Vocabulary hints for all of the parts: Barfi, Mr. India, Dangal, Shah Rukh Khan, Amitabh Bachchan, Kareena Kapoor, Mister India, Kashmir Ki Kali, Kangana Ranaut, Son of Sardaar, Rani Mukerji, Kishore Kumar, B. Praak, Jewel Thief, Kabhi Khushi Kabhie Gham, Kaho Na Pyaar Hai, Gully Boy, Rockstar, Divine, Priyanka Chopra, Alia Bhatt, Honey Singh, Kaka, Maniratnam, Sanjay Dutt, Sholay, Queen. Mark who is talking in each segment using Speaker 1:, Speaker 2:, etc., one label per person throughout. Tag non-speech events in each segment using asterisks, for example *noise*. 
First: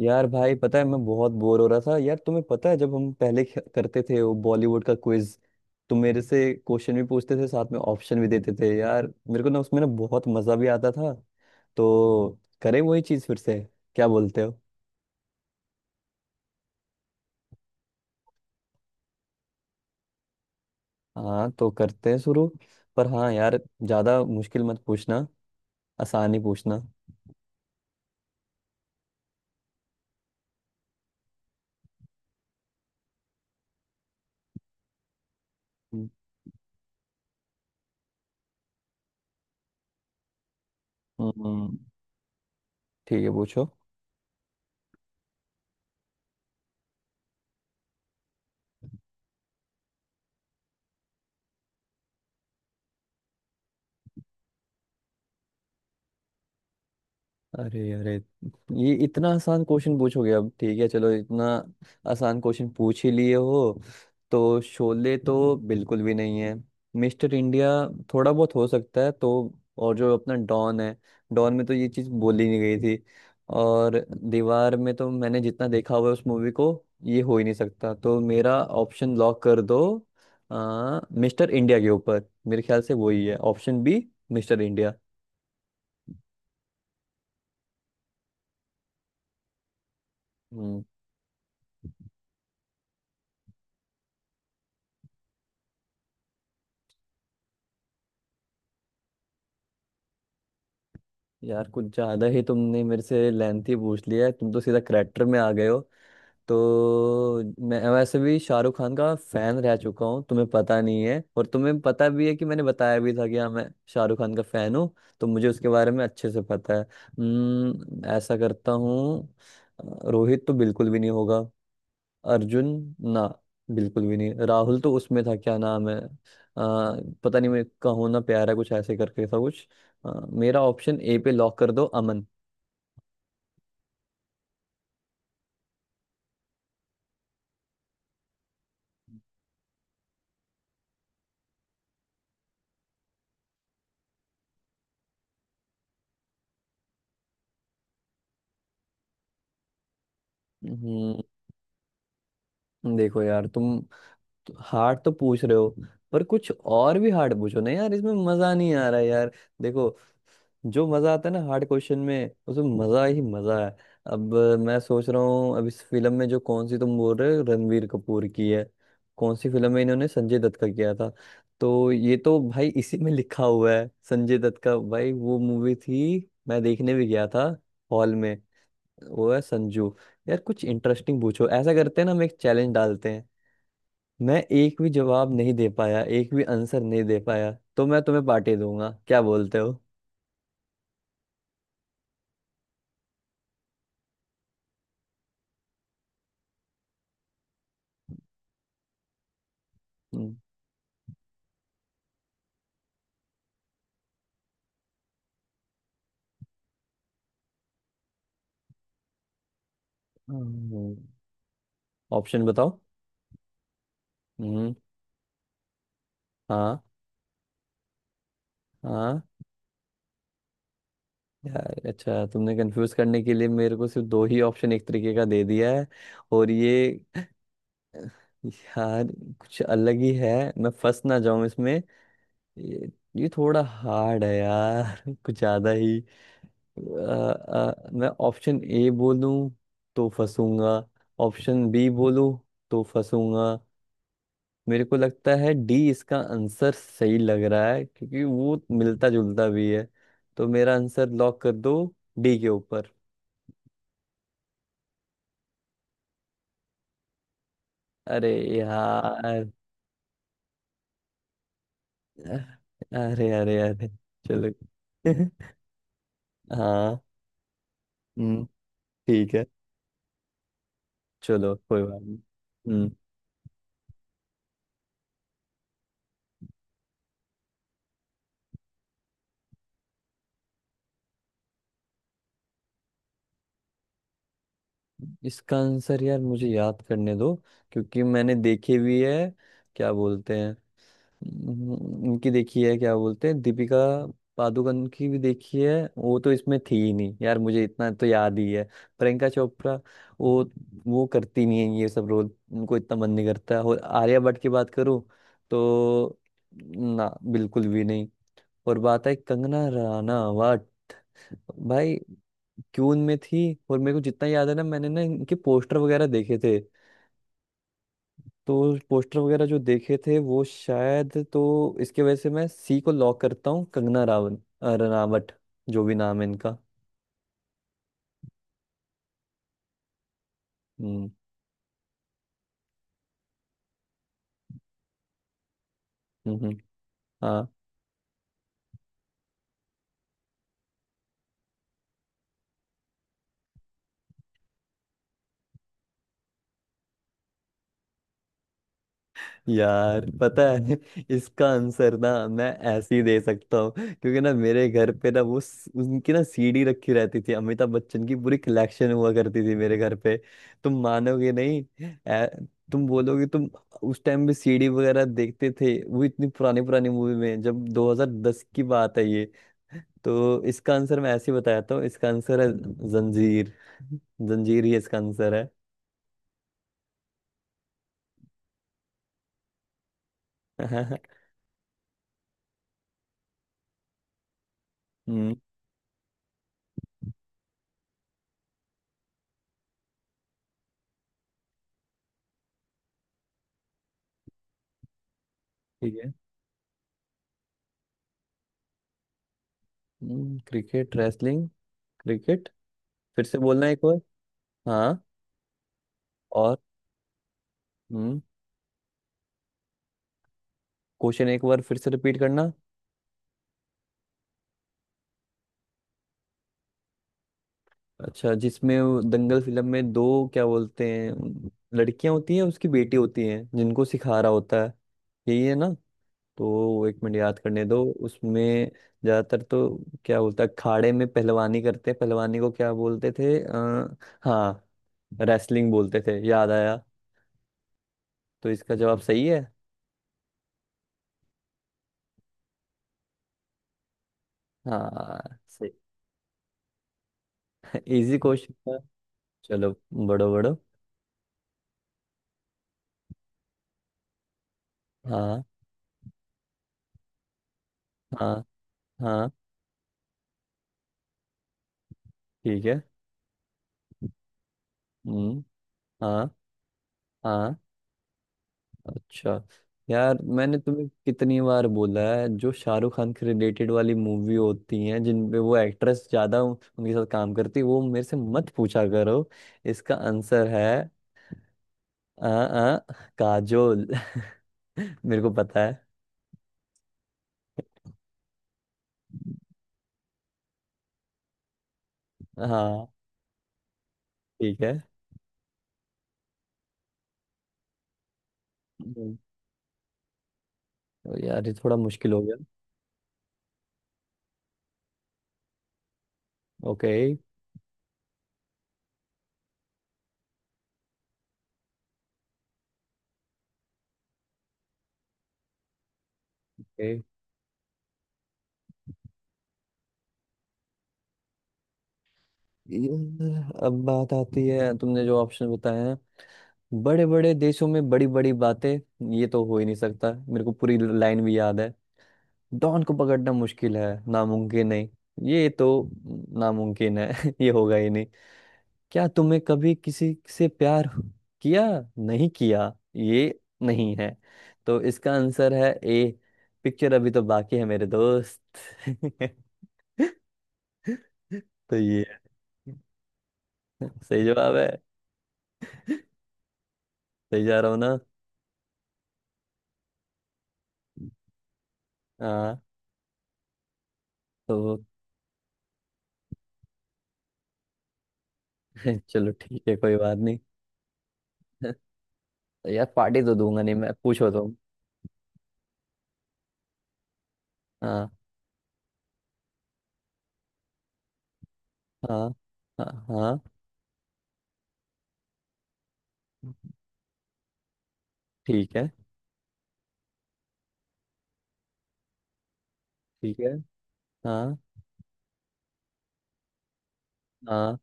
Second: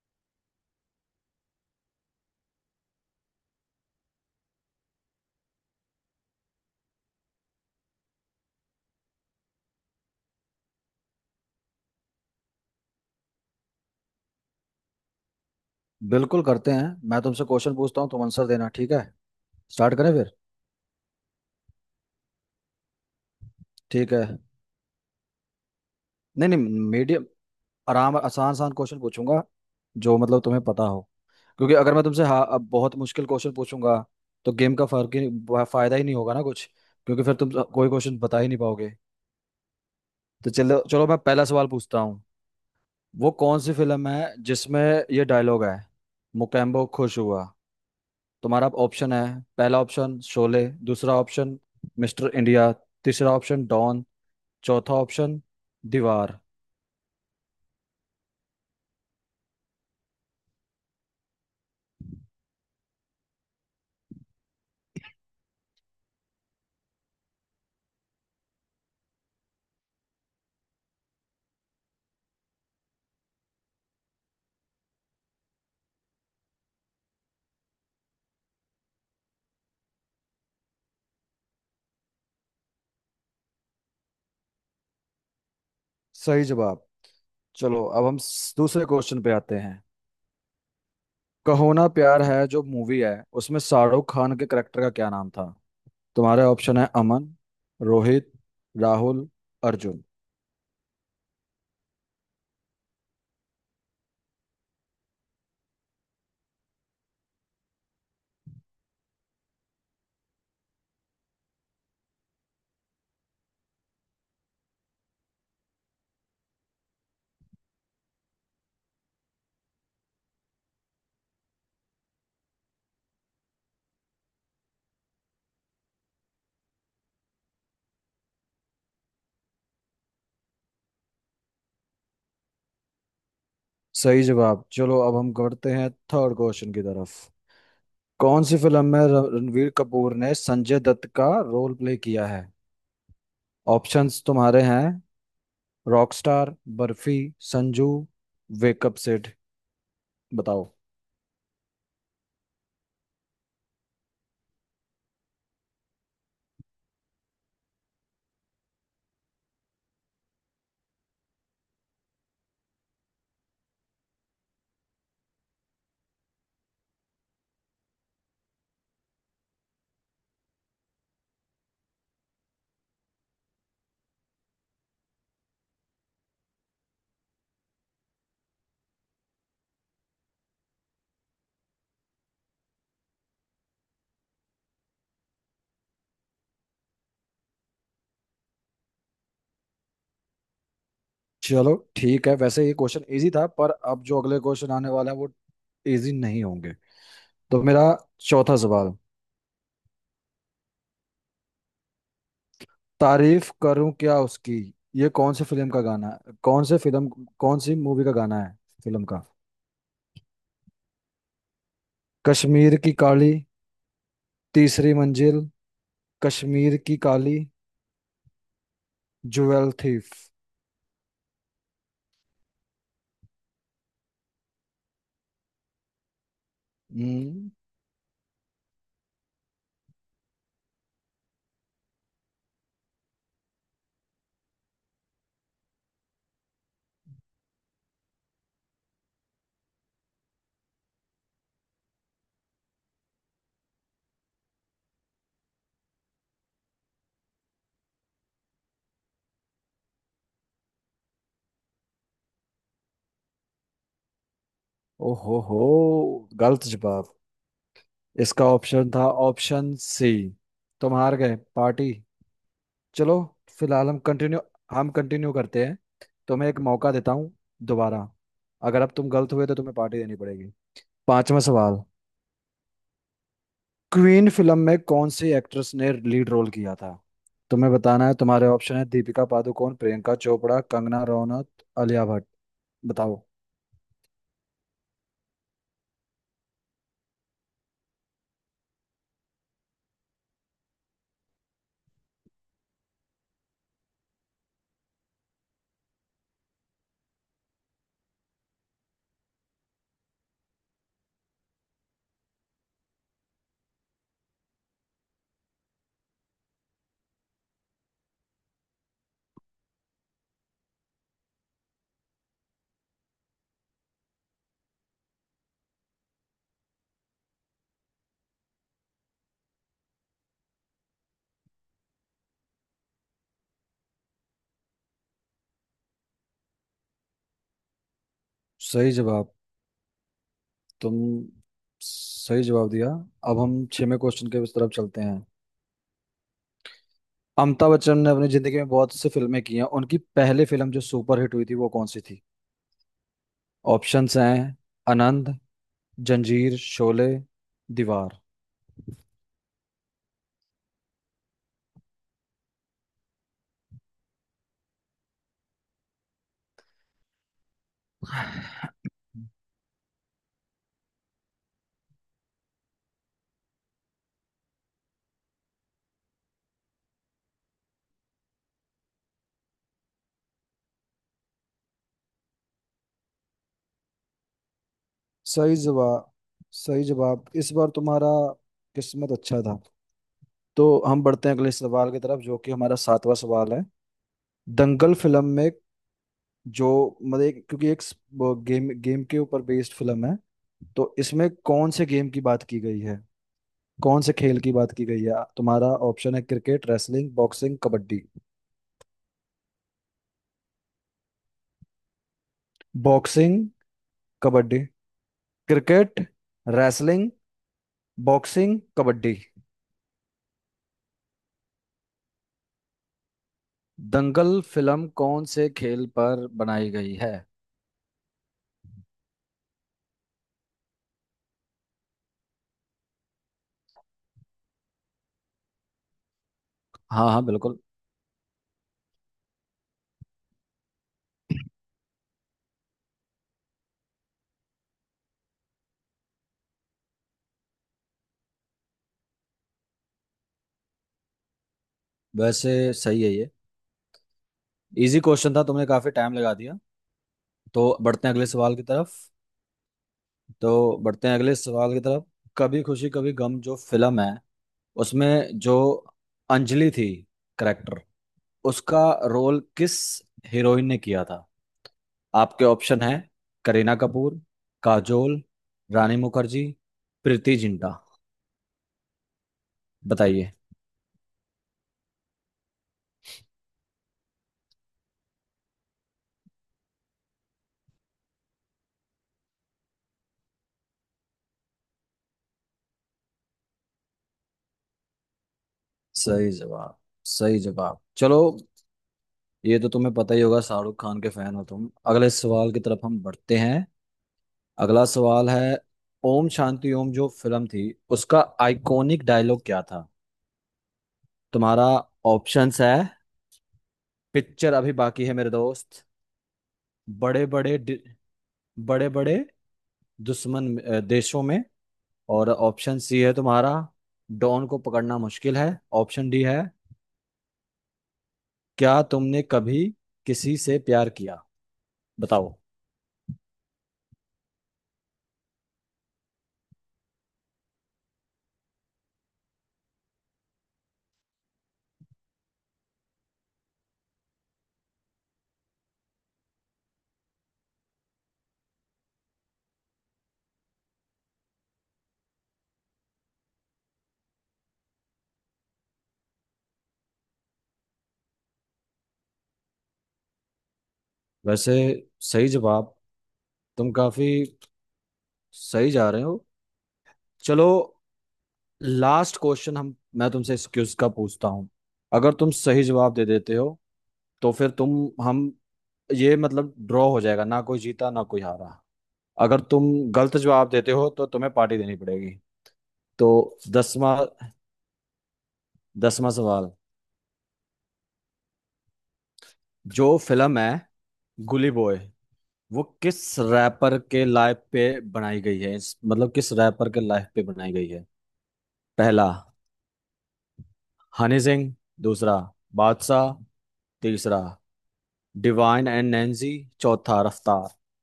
Speaker 1: यार भाई पता है मैं बहुत बोर हो रहा था यार। तुम्हें पता है जब हम पहले करते थे वो बॉलीवुड का क्विज। तुम मेरे से क्वेश्चन भी पूछते थे, साथ में ऑप्शन भी देते थे यार। मेरे को ना उसमें ना बहुत मजा भी आता था। तो करें वही चीज फिर से? क्या बोलते हो?
Speaker 2: बिल्कुल करते हैं। मैं तुमसे क्वेश्चन पूछता हूँ, तुम आंसर देना, ठीक है? स्टार्ट करें फिर?
Speaker 1: हाँ तो करते हैं शुरू। पर हाँ यार,
Speaker 2: ठीक
Speaker 1: ज्यादा
Speaker 2: है,
Speaker 1: मुश्किल मत पूछना, आसान ही
Speaker 2: नहीं
Speaker 1: पूछना।
Speaker 2: नहीं, मीडियम, आराम आसान आसान क्वेश्चन पूछूंगा, जो मतलब तुम्हें पता हो। क्योंकि अगर मैं तुमसे हाँ अब बहुत मुश्किल क्वेश्चन पूछूंगा, तो गेम का फर्क ही फायदा ही
Speaker 1: हम्म।
Speaker 2: नहीं होगा ना कुछ। क्योंकि फिर तुम कोई क्वेश्चन बता ही नहीं पाओगे। तो चलो चलो, मैं पहला सवाल
Speaker 1: हम्म,
Speaker 2: पूछता हूँ।
Speaker 1: ठीक है
Speaker 2: वो कौन
Speaker 1: पूछो।
Speaker 2: सी फिल्म है जिसमें ये डायलॉग है, मुकेम्बो खुश हुआ? तुम्हारा ऑप्शन है, पहला ऑप्शन शोले, दूसरा ऑप्शन मिस्टर इंडिया, तीसरा ऑप्शन डॉन, चौथा ऑप्शन दीवार।
Speaker 1: अरे अरे, ये इतना आसान क्वेश्चन पूछोगे? अब ठीक है चलो, इतना आसान क्वेश्चन पूछ ही लिए हो। तो शोले तो बिल्कुल भी नहीं है। मिस्टर इंडिया थोड़ा बहुत हो सकता है। तो और जो अपना डॉन है, डॉन में तो ये चीज़ बोली नहीं गई थी। और दीवार में तो मैंने जितना देखा हुआ है उस मूवी को, ये हो ही नहीं सकता। तो मेरा ऑप्शन लॉक कर दो मिस्टर इंडिया के ऊपर। मेरे ख्याल से वही है, ऑप्शन बी, मिस्टर इंडिया।
Speaker 2: सही जवाब। चलो अब हम दूसरे क्वेश्चन पे आते हैं।
Speaker 1: हम्म।
Speaker 2: कहो ना प्यार है जो मूवी है, उसमें शाहरुख खान के करेक्टर का क्या नाम था? तुम्हारे ऑप्शन है, अमन, रोहित, राहुल, अर्जुन।
Speaker 1: यार कुछ ज्यादा ही तुमने मेरे से लेंथी पूछ लिया है। तुम तो सीधा करेक्टर में आ गए हो। तो मैं वैसे भी शाहरुख खान का फैन रह चुका हूँ, तुम्हें पता नहीं है। और तुम्हें पता भी है कि मैंने बताया भी था कि हाँ मैं शाहरुख खान का फैन हूँ। तो मुझे उसके बारे में अच्छे से पता है। ऐसा करता हूँ। रोहित तो बिल्कुल भी नहीं होगा। अर्जुन? ना बिल्कुल भी नहीं। राहुल तो उसमें था, क्या नाम है? पता नहीं। मैं कहूँ ना प्यारा कुछ ऐसे करके था कुछ। मेरा ऑप्शन ए पे लॉक कर दो, अमन।
Speaker 2: सही जवाब। चलो अब हम करते हैं थर्ड क्वेश्चन की तरफ। कौन सी फिल्म में रणवीर कपूर ने संजय दत्त का रोल प्ले किया है? ऑप्शंस तुम्हारे हैं, रॉकस्टार, बर्फी, संजू, वेकअप सिड। बताओ।
Speaker 1: हम्म देखो यार, तुम तो हार्ड तो पूछ रहे हो, पर कुछ और भी हार्ड पूछो ना यार, इसमें मजा नहीं आ रहा है यार। देखो, जो मजा आता है ना हार्ड क्वेश्चन में, उसमें मजा ही मजा है। अब मैं सोच रहा हूँ, अब इस फिल्म में जो कौन सी तुम बोल रहे हो रणवीर कपूर की है, कौन सी फिल्म में इन्होंने संजय दत्त का किया था। तो ये तो भाई इसी में लिखा हुआ है, संजय दत्त का भाई। वो मूवी थी, मैं देखने भी गया था हॉल में। वो है संजू। यार कुछ इंटरेस्टिंग पूछो। ऐसा करते हैं ना, हम एक चैलेंज डालते हैं। मैं एक भी जवाब नहीं दे पाया, एक भी आंसर नहीं दे पाया, तो मैं तुम्हें पार्टी दूंगा। क्या बोलते हो?
Speaker 2: चलो ठीक है, वैसे ये क्वेश्चन इजी था, पर अब जो अगले क्वेश्चन आने वाले हैं वो इजी नहीं होंगे। तो मेरा चौथा सवाल, तारीफ करूं क्या उसकी, ये कौन से फिल्म का गाना है? कौन से फिल्म, कौन सी मूवी का गाना है, फिल्म का?
Speaker 1: हम्म। ऑप्शन
Speaker 2: कश्मीर
Speaker 1: बताओ।
Speaker 2: की काली,
Speaker 1: हम्म।
Speaker 2: तीसरी मंजिल, कश्मीर
Speaker 1: हाँ।
Speaker 2: की काली,
Speaker 1: हाँ।
Speaker 2: Jewel thief.
Speaker 1: यार अच्छा, तुमने कंफ्यूज करने के लिए मेरे को सिर्फ दो ही ऑप्शन एक तरीके का दे दिया है। और ये
Speaker 2: हम्म।
Speaker 1: यार कुछ अलग ही है, मैं फंस ना जाऊं इसमें। ये, ये थोड़ा हार्ड है यार *laughs* कुछ ज्यादा ही। मैं ऑप्शन ए बोलूं तो फंसूंगा, ऑप्शन बी बोलूं तो फंसूंगा। मेरे को लगता है डी इसका आंसर सही लग रहा है, क्योंकि वो मिलता जुलता भी है। तो मेरा आंसर लॉक कर दो डी के ऊपर।
Speaker 2: ओहो हो, गलत जवाब।
Speaker 1: अरे
Speaker 2: इसका ऑप्शन था
Speaker 1: यार।
Speaker 2: Option C. तुम हार गए पार्टी। चलो
Speaker 1: अरे अरे अरे।
Speaker 2: फिलहाल हम कंटिन्यू,
Speaker 1: चलो
Speaker 2: हम कंटिन्यू
Speaker 1: *laughs*
Speaker 2: करते हैं। तुम्हें एक मौका
Speaker 1: हाँ।
Speaker 2: देता हूँ दोबारा।
Speaker 1: हम्म।
Speaker 2: अगर अब तुम गलत
Speaker 1: ठीक है
Speaker 2: हुए तो तुम्हें पार्टी देनी पड़ेगी। पांचवा
Speaker 1: चलो, कोई
Speaker 2: सवाल,
Speaker 1: बात नहीं। हम्म।
Speaker 2: क्वीन फिल्म में कौन सी एक्ट्रेस ने लीड रोल किया था? तुम्हें बताना है, तुम्हारे ऑप्शन है, दीपिका पादुकोण, प्रियंका चोपड़ा, कंगना रनौत, आलिया भट्ट। बताओ।
Speaker 1: इसका आंसर यार मुझे याद करने दो, क्योंकि मैंने देखी भी है। क्या बोलते हैं, उनकी देखी है? क्या बोलते हैं, दीपिका पादुकोण की भी देखी है। वो तो इसमें थी ही नहीं यार, मुझे इतना तो याद ही है। प्रियंका चोपड़ा वो वो करती नहीं है ये सब रोल, उनको इतना मन नहीं करता। और आलिया भट्ट की बात करूँ तो ना, बिल्कुल भी नहीं। और बात है कंगना रनावत। भाई, क्यों उनमें थी? और मेरे को जितना याद है ना, मैंने ना इनके पोस्टर वगैरह देखे थे। तो पोस्टर वगैरह जो देखे थे, वो शायद तो इसके वजह से मैं सी को लॉक करता हूँ, कंगना रावल, रनावट, जो भी नाम है इनका।
Speaker 2: सही जवाब। तुम
Speaker 1: हम्म।
Speaker 2: सही जवाब दिया। अब हम छेवें क्वेश्चन के उस तरफ चलते हैं।
Speaker 1: हम्म। हाँ।
Speaker 2: अमिताभ बच्चन ने अपनी जिंदगी में बहुत सी फिल्में की हैं, उनकी पहली फिल्म जो सुपरहिट हुई थी वो कौन सी थी? ऑप्शंस हैं, आनंद, जंजीर, शोले, दीवार।
Speaker 1: यार पता है *laughs* इसका आंसर ना मैं ऐसे ही दे सकता हूँ, क्योंकि ना मेरे घर पे ना वो उनकी ना सीडी रखी रहती थी। अमिताभ बच्चन की पूरी कलेक्शन हुआ करती थी मेरे घर पे। तुम मानोगे नहीं। ऐ- तुम बोलोगे, तुम उस टाइम भी सीडी वगैरह देखते थे वो इतनी पुरानी पुरानी मूवी? में जब 2010 की बात है ये। तो इसका आंसर मैं ऐसे ही बताता हूँ। इसका आंसर है जंजीर *laughs* जंजीर ही इसका आंसर है।
Speaker 2: सही जवाब। सही जवाब, इस बार तुम्हारा किस्मत अच्छा था। तो हम
Speaker 1: *laughs*
Speaker 2: बढ़ते हैं अगले सवाल की तरफ, जो कि हमारा सातवां सवाल है। दंगल फिल्म
Speaker 1: हम्म।
Speaker 2: में जो मतलब क्योंकि वो गेम गेम के ऊपर बेस्ड फिल्म है, तो इसमें कौन से गेम की बात की गई है, कौन से खेल की बात की गई है? तुम्हारा
Speaker 1: ठीक है।
Speaker 2: ऑप्शन है, cricket, wrestling, boxing, kabaddi.
Speaker 1: Cricket, wrestling, cricket. फिर
Speaker 2: बॉक्सिंग,
Speaker 1: से बोलना एक बार।
Speaker 2: कबड्डी,
Speaker 1: हाँ।
Speaker 2: क्रिकेट,
Speaker 1: और?
Speaker 2: रेसलिंग,
Speaker 1: हम्म।
Speaker 2: बॉक्सिंग, कबड्डी।
Speaker 1: क्वेश्चन एक बार फिर से रिपीट करना।
Speaker 2: दंगल फिल्म कौन से खेल पर बनाई गई है?
Speaker 1: अच्छा, जिसमें वो दंगल फिल्म में दो, क्या बोलते हैं, लड़कियां होती हैं, उसकी बेटी होती हैं, जिनको सिखा रहा होता है, यही है ना? तो एक
Speaker 2: हाँ
Speaker 1: मिनट
Speaker 2: हाँ
Speaker 1: याद
Speaker 2: बिल्कुल।
Speaker 1: करने दो। उसमें ज्यादातर तो क्या बोलता है, अखाड़े में पहलवानी करते हैं। पहलवानी को क्या बोलते थे? हाँ, रेसलिंग बोलते थे, याद आया। तो इसका जवाब सही है।
Speaker 2: वैसे सही है ये। इजी क्वेश्चन
Speaker 1: हाँ
Speaker 2: था, तुमने
Speaker 1: सही।
Speaker 2: काफी टाइम लगा दिया। तो
Speaker 1: *laughs*
Speaker 2: बढ़ते हैं
Speaker 1: इजी
Speaker 2: अगले
Speaker 1: क्वेश्चन
Speaker 2: सवाल की
Speaker 1: था।
Speaker 2: तरफ।
Speaker 1: चलो, बड़ो बड़ो।
Speaker 2: तो बढ़ते हैं अगले सवाल की तरफ। कभी खुशी कभी गम जो फिल्म है, उसमें
Speaker 1: हाँ।
Speaker 2: जो अंजलि थी करेक्टर,
Speaker 1: हाँ।
Speaker 2: उसका
Speaker 1: हाँ।
Speaker 2: रोल किस हीरोइन ने किया था? आपके
Speaker 1: ठीक
Speaker 2: ऑप्शन
Speaker 1: है।
Speaker 2: हैं, करीना कपूर, काजोल,
Speaker 1: हम्म।
Speaker 2: रानी
Speaker 1: हाँ।
Speaker 2: मुखर्जी, प्रीति
Speaker 1: हाँ।
Speaker 2: जिंटा।
Speaker 1: अच्छा। यार
Speaker 2: बताइए।
Speaker 1: मैंने तुम्हें कितनी बार बोला है, जो शाहरुख खान के रिलेटेड वाली मूवी होती हैं, जिन पे वो एक्ट्रेस ज्यादा उनके साथ काम करती है, वो मेरे से मत पूछा करो। इसका आंसर है आ, आ, काजोल *laughs* मेरे को पता है।
Speaker 2: सही जवाब। सही जवाब, चलो। ये तो तुम्हें पता ही होगा, शाहरुख खान के फैन हो तुम। अगले सवाल की तरफ
Speaker 1: हाँ।
Speaker 2: हम बढ़ते हैं।
Speaker 1: ठीक है।
Speaker 2: अगला सवाल है, ओम शांति ओम जो फिल्म थी, उसका आइकॉनिक
Speaker 1: हम्म,
Speaker 2: डायलॉग क्या था?
Speaker 1: तो यार ये
Speaker 2: तुम्हारा
Speaker 1: थोड़ा मुश्किल हो गया।
Speaker 2: ऑप्शंस है, पिक्चर अभी बाकी है मेरे दोस्त,
Speaker 1: ओके।
Speaker 2: बड़े बड़े, बड़े बड़े दुश्मन देशों में, और ऑप्शन सी है तुम्हारा, डॉन को पकड़ना मुश्किल है, ऑप्शन डी है,
Speaker 1: ओके।
Speaker 2: क्या तुमने कभी किसी से प्यार किया? बताओ।
Speaker 1: अब बात आती है, तुमने जो ऑप्शन बताए हैं, बड़े बड़े देशों में बड़ी बड़ी बातें, ये तो हो ही नहीं सकता। मेरे को पूरी लाइन भी याद है। डॉन को पकड़ना मुश्किल है, नामुमकिन नहीं, ये तो नामुमकिन है *laughs* ये होगा ही नहीं। क्या तुमने कभी किसी से प्यार किया, नहीं किया, ये नहीं है। तो इसका आंसर है ए, पिक्चर अभी तो बाकी है मेरे दोस्त *laughs*
Speaker 2: वैसे
Speaker 1: तो ये है।
Speaker 2: सही जवाब। तुम काफी
Speaker 1: सही जवाब है।
Speaker 2: सही जा रहे हो।
Speaker 1: सही
Speaker 2: चलो
Speaker 1: जा रहा हूँ ना।
Speaker 2: लास्ट क्वेश्चन हम, मैं तुमसे इस क्विज का पूछता हूँ। अगर तुम
Speaker 1: हाँ
Speaker 2: सही जवाब दे देते हो तो फिर तुम,
Speaker 1: तो
Speaker 2: हम, ये मतलब ड्रॉ हो जाएगा, ना कोई जीता ना कोई हारा।
Speaker 1: *laughs* चलो
Speaker 2: अगर
Speaker 1: ठीक
Speaker 2: तुम
Speaker 1: है, कोई
Speaker 2: गलत
Speaker 1: बात नहीं।
Speaker 2: जवाब देते हो तो तुम्हें पार्टी देनी पड़ेगी।
Speaker 1: तो यार, पार्टी तो
Speaker 2: तो
Speaker 1: दूंगा नहीं मैं,
Speaker 2: दसवां,
Speaker 1: पूछो तो।
Speaker 2: दसवां सवाल,
Speaker 1: हाँ।
Speaker 2: जो फिल्म है गुली बॉय,
Speaker 1: हाँ।
Speaker 2: वो
Speaker 1: हाँ।
Speaker 2: किस
Speaker 1: हाँ।
Speaker 2: रैपर के लाइफ पे बनाई गई है? मतलब किस रैपर के लाइफ पे बनाई गई है?
Speaker 1: ठीक है।
Speaker 2: पहला हनी सिंह, दूसरा बादशाह,
Speaker 1: ठीक है।
Speaker 2: तीसरा
Speaker 1: हाँ।
Speaker 2: डिवाइन एंड नैंसी, चौथा रफ्तार।
Speaker 1: हाँ।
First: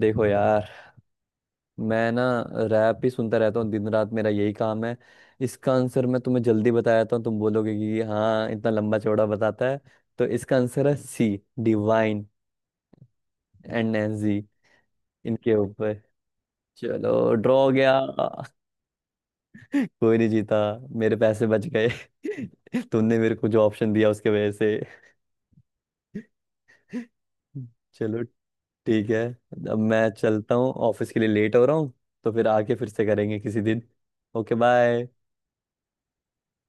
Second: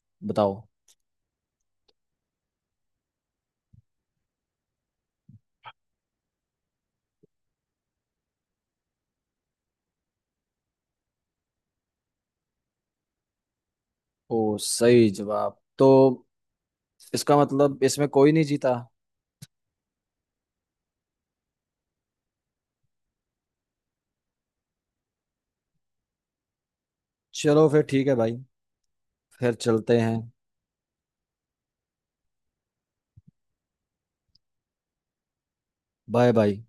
Speaker 1: देखो
Speaker 2: बताओ।
Speaker 1: यार, मैं ना रैप ही सुनता रहता हूँ, दिन रात मेरा यही काम है। इसका आंसर मैं तुम्हें जल्दी बता देता हूँ, तुम बोलोगे कि हाँ इतना लंबा चौड़ा बताता है। तो इसका आंसर है सी, डिवाइन एंड नैंजी,
Speaker 2: ओ सही
Speaker 1: इनके
Speaker 2: जवाब तो।
Speaker 1: ऊपर। चलो
Speaker 2: इसका
Speaker 1: ड्रॉ हो
Speaker 2: मतलब
Speaker 1: गया
Speaker 2: इसमें कोई
Speaker 1: *laughs*
Speaker 2: नहीं जीता।
Speaker 1: कोई नहीं जीता, मेरे पैसे बच गए *laughs* तुमने मेरे को जो ऑप्शन दिया उसके वजह से *laughs*
Speaker 2: चलो फिर ठीक है
Speaker 1: चलो
Speaker 2: भाई।
Speaker 1: ठीक है।
Speaker 2: फिर
Speaker 1: अब
Speaker 2: चलते
Speaker 1: मैं
Speaker 2: हैं।
Speaker 1: चलता हूँ, ऑफिस के लिए लेट हो रहा हूँ। तो फिर आके फिर से करेंगे किसी दिन। Okay, bye.
Speaker 2: Bye bye.